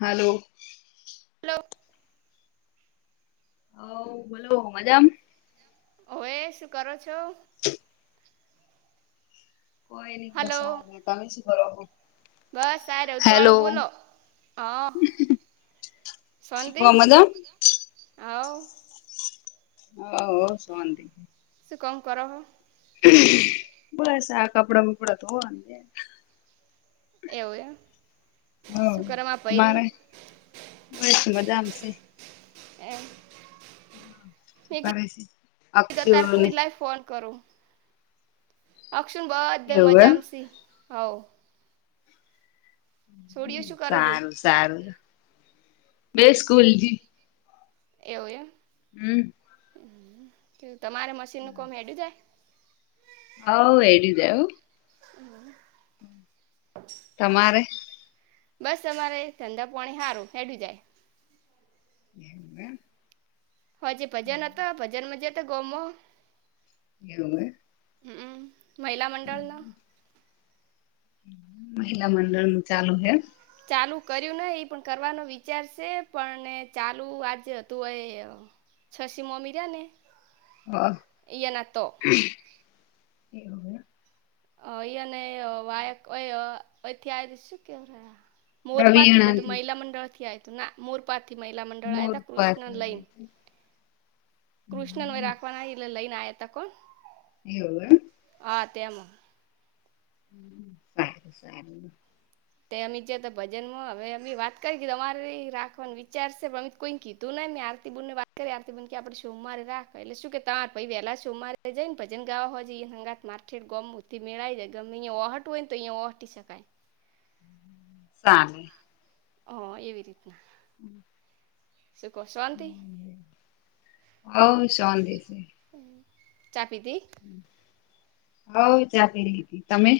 હાલો. Hello. હ બોલો મજામ હવે શું કરો છો. [inaudible] કોઈ નઈ બસ હલો આ બેઠા હોયે સે તમે શું કરો. બસ આ રવ તો હેલો વાળું બોલો હા. મજામ આવ [unintelligible] કભ કણ કર બશ આ કપડા મુપડા ધોવા ન‌ઇ તો આ એવું એમ [inaudible] હ શું કરે મારા ભઈની તમારે બસ મજા માંશે એમ [inaudible] મેં કરે છે. તાર અક્ષુને ફુલાઈ ફોન કરો. અક્ષુણ બધે એવું મજામ સી હોવ. છોડીઓ શું કરે બી સારું સારું બે સ્કૂલ. એવું એમ હું. કે તમારે મશીન નું કોમડ જાય. હવ એડી દેવું. હું. તમારે બસ તમારે ધંધા પોણી સારું હેડું જાય. એ હજી ભજન હતા, ભજન મા ગયાતા હતા, ગમ માં. એવું હે. હું મહિલા મંડળ ના મહિલા મંડળ નું ચાલુ હેમ‌ ચાલુ કર્યું ને એ પણ કરવાનો વિચાર છે પણ ચાલુ આજે હતું એ છશી મોમી રહ્યાને હા એ અને વાય અથી આ શું કેવ રહ મોરપાથી બધું રવિયાણાથી મહિલા મંડળ થી આવ તું ના મોરપા મહિલા મંડળ આવ્યા હતા કૃષ્ણને લઈન મોરપાથી કૃષ્ણને હમ રાખવાના એટલે લઈ ને આયા હતા કોણ. એવું એમ. હા તેમ. [inaudible] સારી તે અમે જ તો ભજનમાં હવે અમે વાત કરી તમારે રાખવાનું વિચારશે પણ અમે કોઈ કીધું ન આરતી બુનને વાત કરી આરતી બેન કે આપણે સોમવારે રાખ એટલે શું કે તા ભાઈ વહેલા સોમવારે જઈને ભજન ગાવા ંગાત માર્કેટ ગમથી [unintelligible] મેળવી જાય ગમે અયા ઓહટ હોય ને તો અહંયા ઓહટી શકાય. ચાલે. હ એવી રીતના. હમ. શું કહો શાંતિ હવ શાંતિ છે. ચા પીધી. હવ ચા પી લીધી તમે.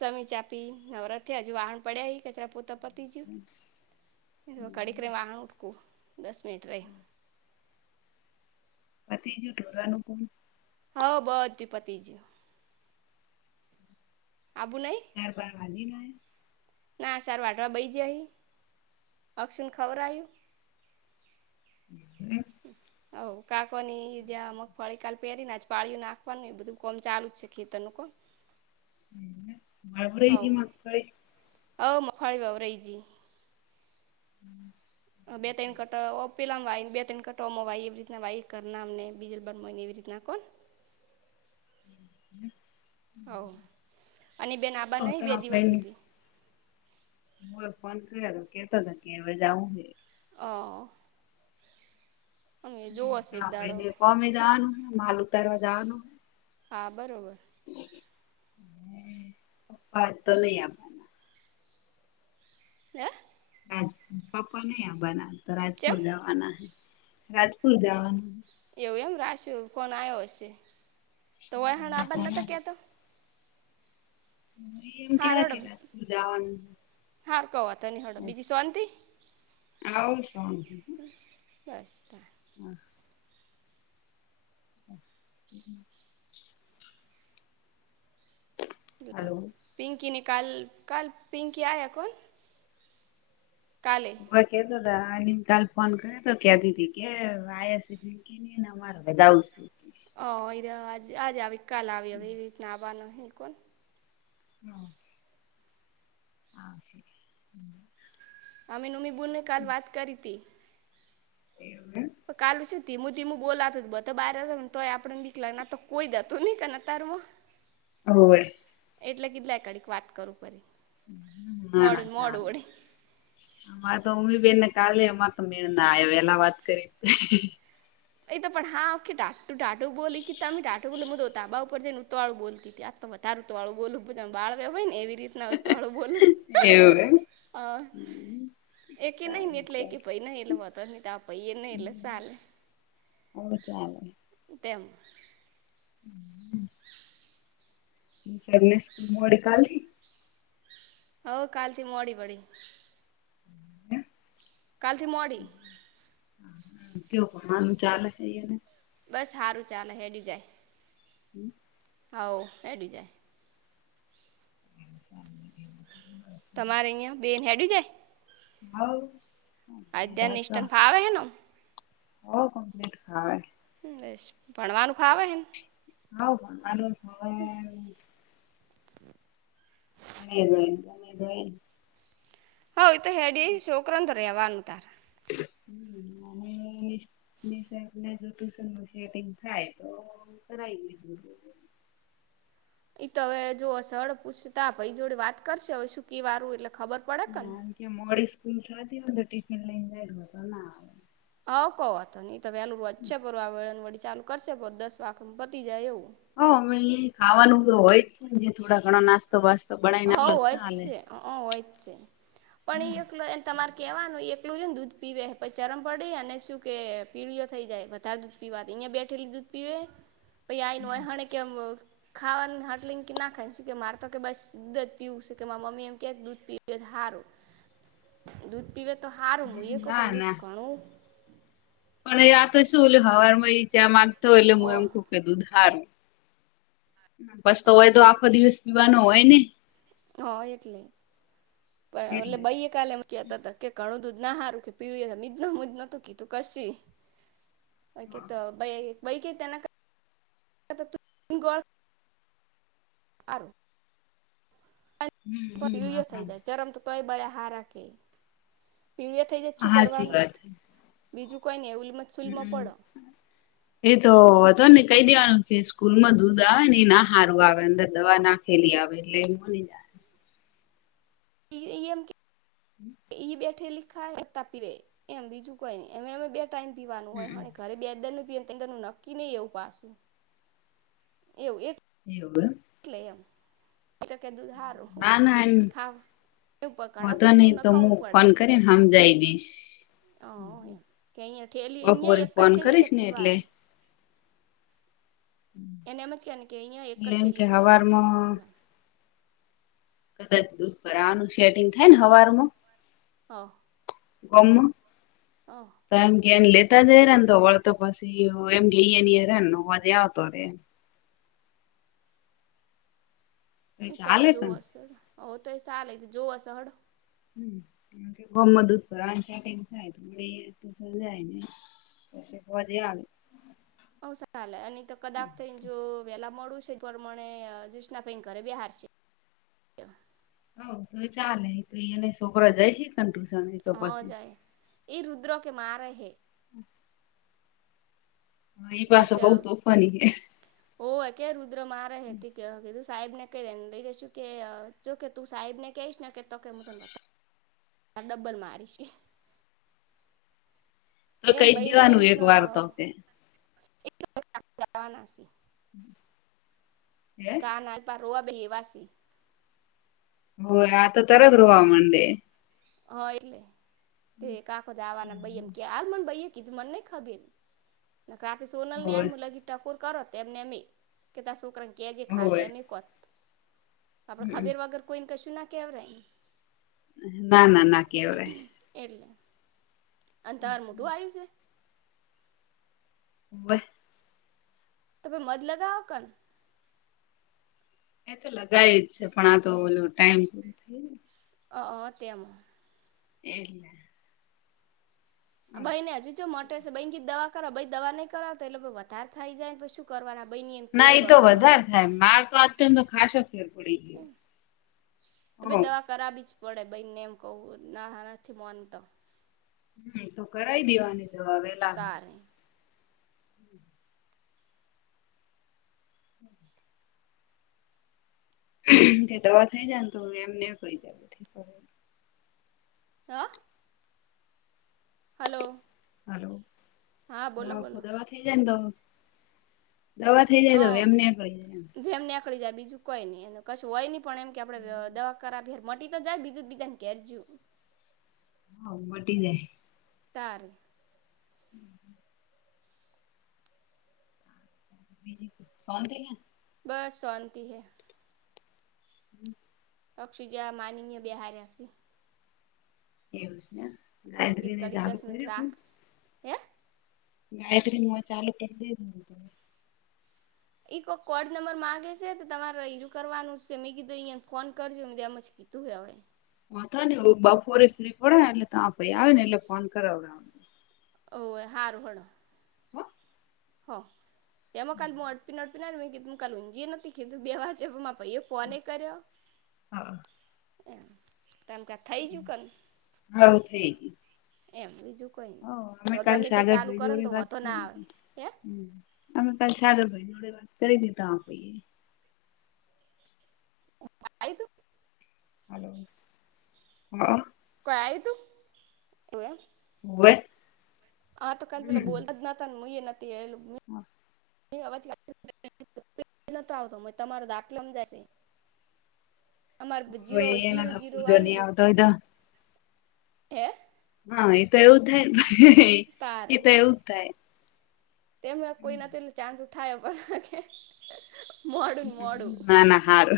સમી ચા પી નવરા થયા હજુ વાહણ પડ્યા ઈ કચરા પોતા બીજું કડીકરે વા દસ મિનટ રહી. પતી ગયું ઢોવાનું પણ. હ બધુ પતિ જીયુ. નઈ હાર બાર માંજી [unintelligible] ના સાર વાટવા બઈ જહી અક્ષુને ખવરાવ્યુ. હમ. હ કાકો ની જ્યાં મગફળી કાલ પહેરી ને પાળીયુ નાખવાનું બધું કોમ ચાલુ જ છે ખેતરનું કોમ. બાબરેથી મગફળી [unintelligible] હા મગફાળી વાવરઈ જઈ. [unintelligible] બે તઈન કટ ઓ પેલામાં વાય બે તણ કટોમ વાય એવી રીતના વાય કર ના ને બીજલ બય ને એવી રીતના કોણ હ હ [inaudible] હો અને બેન આબા હવ નહી બે દિવસ સુધી. હું એ ફોન કર્યા તો કેતો હતા કે હવે જાઉં કે. હા. હા દાડો ભને કોમે જવાનું માલ ઉતારવા જવાનું હા બરોબર. ને પપ્પા તો નહી આપવાના. હે. રાજ પપ્પા નહી આવવાના તો ચેમ રાજપુર જવાના રાજપુર જવાના. એવું એમ રાશ્યું ફોન આવ્યો હશે તો વય હણ આબદ [unintelligible] નતો કે. એમ કં કેલા [unintelligible] જાવાનું. હા તોની હળો બીજી શાંતિ. હવ શણ [unintelligible] બસ. [unintelligible] હ [inaudible] હલો. પિંકીની કાલ કાલ પિંકી આયા કોણ. કાલે બ કે તો ને કાલ ફોન કર્યો તો કેતી તી કે વાયા છેકી નને અમારે વધાવશે. હ એ આજે આવી કાલ આવી હવે એવી રીતના આવવાનું હ કોણ. હમ. હ શ હ અમે નમી બૂલને કાલ વાત કરી હતી એવું એમ પણ કાલ શું ધીમું ધીમું બોલાતું બધ બારને તોય આપડે દીક લાગને તો, કોઈ જુંન તાર હવે એટલે કીધલા કડીક વાત કરું પરી, ના ના ચાલે અમારે તો ઉમ્ી બેનને કાલે અ ત ના વેલા વાત કરી એ તો પણ હા ઓખ ટાટુ ટાટુ બોલી કે તમે ટાટ બા ઉપર જઈને ઉુંતાવાળું બોલતી હતી. આ તો વધારેુંતળું બલું બાળવે હોય ને, એવી રીતનાત વાળું બોલો એવું હ એમ એક નહી સારું એટલે એક સારું પઈ નહ એટલે વા નહ તો આ પઈ એ નહીં, એટલે ચાલે હંગ ચલે તેમમ સરને સ્કૂલ મોડી કલીલી હ કાલથી મોડી પડી હમ કાલથી મોડી કેવું ભણવાનું ચાલે હૈ, એને બસ સારું ચાલે હેડું જાય હમ હઉ એટું જાય [unintelligible] તમારે અહિયાં બેનેડ જાય હવ અધ્યાન નિષ્ટન ભાવે એનો હો કમ્પ્લીટ ખાવ એ ભણવાનું ફાવેને હા પણ મા હવે ભણી ગયને ભણી ગય હવે તો હેડી છોકરા તો ર રહેવાનું તાર, હમ મ ટુશન શેટિંગ થાય તો કરાવી દીધું એઈ તો હવે જોસળ પૂછતા ભાઈ જોડે વાત કરશે હવે શું ક વારું એટલે ખબર પડે ને હમ કે મોડી સ્કૂલ થતી બધ ટીફિન લઈને જાય હતો. હ કહો તો હી તો વહેલું વધશે બ આ વળન વળી ચાલુ કરશે પર દસ વાખ પતી જાય એવું હ અમે ખાવાનું તો હોય જ છે ને જે થોડા ઘણો નાસ્તો બાસ્તો હ બનાવીને આલો તો હોય જ ચાલે છે હોય જ છે હમ પણ એ તમારે કેવાનું એકલું ને દૂધ પીવે પછી ચરમ પડી અને શું કે પીળઓ થઈ જાય વધારે દૂધ પીવાની અહિયાં બેઠેલી દૂધ પીવે. પ આય ન હોય હ કેમ ખાવાનું હટલી કે ના ખાયને શ કે મારે તો કે બસ જ પીવું છે કે મમ્મી એમ ક દૂધ પીવે હારો દૂધ પીવે તો હારમય ક ના પણ દૂધ ના ઘણું પણ આ તો શું એ હવાર માં જ્યા માગતા હોય એટલે હું ઓહ એમ ખું ક દુંધ સારું બસ તો હોય તો આખો દિવસ પીવાનો હોય ને, હા એટલે પણ એટલે બઈ કાલે તા હતા કે ઘણું દુંધ ના હારું કે પીળ મીજ ન હુંજ ન કીધું કશ ઓ કે તો બાકના ગો. આું હમ્મ હમ્મ પીળ થઈ જાય આપડા ચરમ તો તોય બળે હાર રાખ પીળિયા થઈ જત શું હાચી કરવાનું. વાત બીજું કોઈને એવું હમ્મ એતો તોને કહી દેવાનું કે સ્કૂલ માં દૂધ આવે ને ના હારું આવે અંદર દવા ના ખેલી આવે એટલે એ મો [inaudible] પેલી એમ કે ઈ બેઠે લીખાયતા પીવે એમ બીજું કોઈ નહી અ અમે ટાઈમ પીવાનું હમ્મ. હોય ઘરે બે દર ર નું નક્કી નહી એવું પાછું [inaudible] એવું એ એવું એમ એટલે એમ તો કે દુધ સારું ખાવ એવું ઘણા હોતો પડતું નહી તો હું નકાવું પડે ફોન કરીને હમ જાઈ દઈશ. હ એમ કે અહીયા થેલી અહીયા બપોરે એક જ ફોન થેલી કે કરીશ ને પીવા એટલે એને એમ જ કે ને કે અહંયા એક જ એટલે એમ કે ઠેલી પીવાનું વધારે ના હવારમાં પીવાનું કદાચ દુધ ભરવાનું શેટિંગ થાય ને હવારમાં હ. ગોમમાં. હઑ. એ એને લેતા જઈ રા ને તો વળતા પછી એમ લઈ આવીરા તો હોજે આવતો રે એમ. એ તો હવે ચાલે કન જોવસ હોય હલો તો એ ચાલે જોવષ હેડો હમ્મ કારણ કે [unintelligible] ચા થાય તો મળે તો સમજાય. વધયા. હઓ ચાલે અને તો કદાકતરીને જો વેલા મોડું પ્રમાણે ક્રિષ્ના ભાઈ ઘરે બેહાડ છે. હઓ તો ચાલે તો અયાને છોકરા જાય છે ટુશન તો હા પાછી જાય એ રુદ્રો કે મારે હે. [inaudible] ઈ પાછો પછ બઉ તોફાની હે હોવ કે રુદ્ર મારે કીધુ. સાહેબ ને કહીને લઈ રેસુ કે જોકે તું સાહેબ ને કહીશ ને કે તો કે હું તને બતાવ. હ ડબ્બર મારીશ. તો એને કઈ બઈને ને દેવાનું એક વાર તો કે [unintelligible] [inaudible] હે કા ના પર રોવા બેઈએ એવાસ. હોય આ તો તરત જ રોવા મનડે. હા એટલે તે કાખ જ આવાના ભાઈ એમ ક હાલ મને ભાઈ. ધું મને ન ખબેર નખ રાતે સોનલને આ હોવે લ ટકોર કરો એમને એમ કે ત શુકરાણ કેજી હોવે ખાલી એમ કોત આપડ હમ્મ ખબેર વગર કોઈને કશું ના કેવાય. ના ના ના કેવાય. અંધાર મોટું આવ્યું છે. હોવે. તો મધ લગાવો કોન એ તો લગાવ જ છે પણ આ તો ટાઈમ પૂરો થાયને હ હ તેમાં એલે ભાઈ ને હજુ જો મોટે છે ભઈ કી દવા કરાવો ભઈ દવા નઈ કરાવો તો એટલે વધારે થાઇ જાય શું કરવાના બઈની એને ના કુડે એમ એતો વધારે થાય માર તો અત્ય તો ખાસો ફેર પડી ગયો. તો પઇ હો દવા કરાવી જ પડે ભાઈને એમ કહું ના નથી માનતો. હમ્મ તો કરાઈ દેવાની દવા વેલા તારે [inaudible] કે દવા થઇ જાય ને તો એમને કંઈજાય હા હલો હલો હા હ બોલો બોલો ખોદા પા થ થઈ જાય તો દવા થઇ જાય તોવે એમને કરી જાય થઈ જાય બીજું કોઈ નઈ કશું હોય નની પણ એમ કે આપડે દવા કરાવ મટી તો જાય બીજુત બીજાન ઘેરજયું હામટીજાય તાર હમ [inaudible] શાન્તિ હેને બસ શાંત હૈ હમ [inaudible] અક્ષુજા માનીનીય બિહાર્યાસી એવું છે ને હા કીધ ગાયત્રી ને કડીક જાગું દસ મિનિટ કર્યુતુ રાખ હે ગાયત્રી મો ચાલુ કરી દઈ ત એક કોડ નંબર મામાંગે છે તો તમારેયુ કરવાનું છે મેં કીધું અંયાને ફોન કરજો મેતો એમજ કીધુ તું હોય હ તો ને બપોરે ફ્રી પડે ને એટલે તમારા ભાઇ આવે એટલે ફોન કરાવદાઉ ઓવે હાર હણ હ એમ કાલ મો અડપ ન મેં કીધું કાલે ઊંજય નથી કીધું બે વાજેમાં ભાઈ ફોને કર્યો હા એમ તમ કા થઈ ગયું કન હ થઈ ગય એમ બીજું કોઈ નય હવે ગમે તે્યા ચાલુ કર તોય વાંધો ના આવે હે હ અમે ક સાાલો ભાઈ જોડે વાત કરી દીધા ભાઈ આઇ તું હલો હ આઇ તું એવું એમ ઓવે આ તો કાલ પેલો બોલ તનત મુ એ ન હતી એુંલુ બ એ અવાજ [unintelligible] આવતો તમારો દાખલોમ જશે હું એના આપું જ ન આયુ બે આવતા હોય તો હે હા એ તો એવું થાયને એ તારે તો એવું જ થાય તેમ કોઈ નથી ચાન્સ ઉઠાય પણ મોડું ને મોડું ના ના હારુ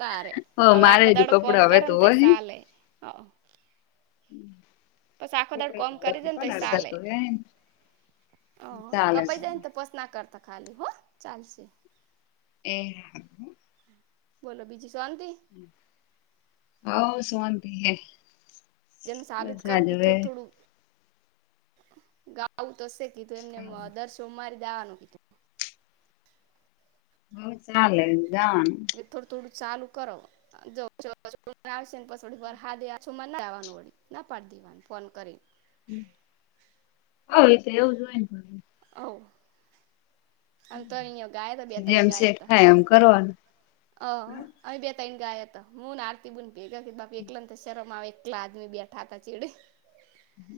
તારે હવે આખો દાડો કોમ કરે ને ત ધોવા હે. સાલે [inaudible] પસ આખો દાડ કોમ કરી દે ને તો કોણ અડધા સાલે ધોયા હે ને ઓ ચાલે કપાઈ ચાલે. જાયને તો પોસ ના કરતા ખાલી હો ચાલશે એ બોલો બીજીું શુ ઔવ શાંતિ હે જેને સાબિત બસ આજ કરું કે હવે થોડું થોડું ગાઉ તોશે કીધું એમને દર સોમવારીજાવાનુ બહ ચાલે જાન કે થોડું થોડું ચાલુ કરો જો [unintelligible] પછ હાેછ ના જવાનુંળી ના પાડી દે દીવાન ફોન કરીે હ એ તો એવું જો હોય ને હ જેમ સેટ થાય એમ કરવાનું હ ને ગયા હતા હું આરતી બ ભેગા બાપી એકલા ને શરમ આવે એકલા આદમી બેઠા હતા ચીડે હ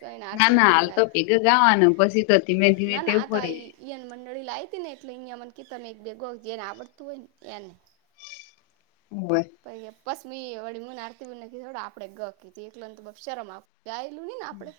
સઈને ના આરતી ના બેન હાલ તો હંગાત ભેગ ગાવાનું પછી તો ધીમે ધીમે ટેવ પડીાય નળી લાવ હતી ને એટલે અહીયા મને ક તમે એક બેગો જેને આવડતું હોય ને એને હોવે પછ બસ મી એ વળી મું નારતી થોડ આપડે ગ કીધી એકલ ને તો શરમ આપ ગાયેલું નહીને આપડે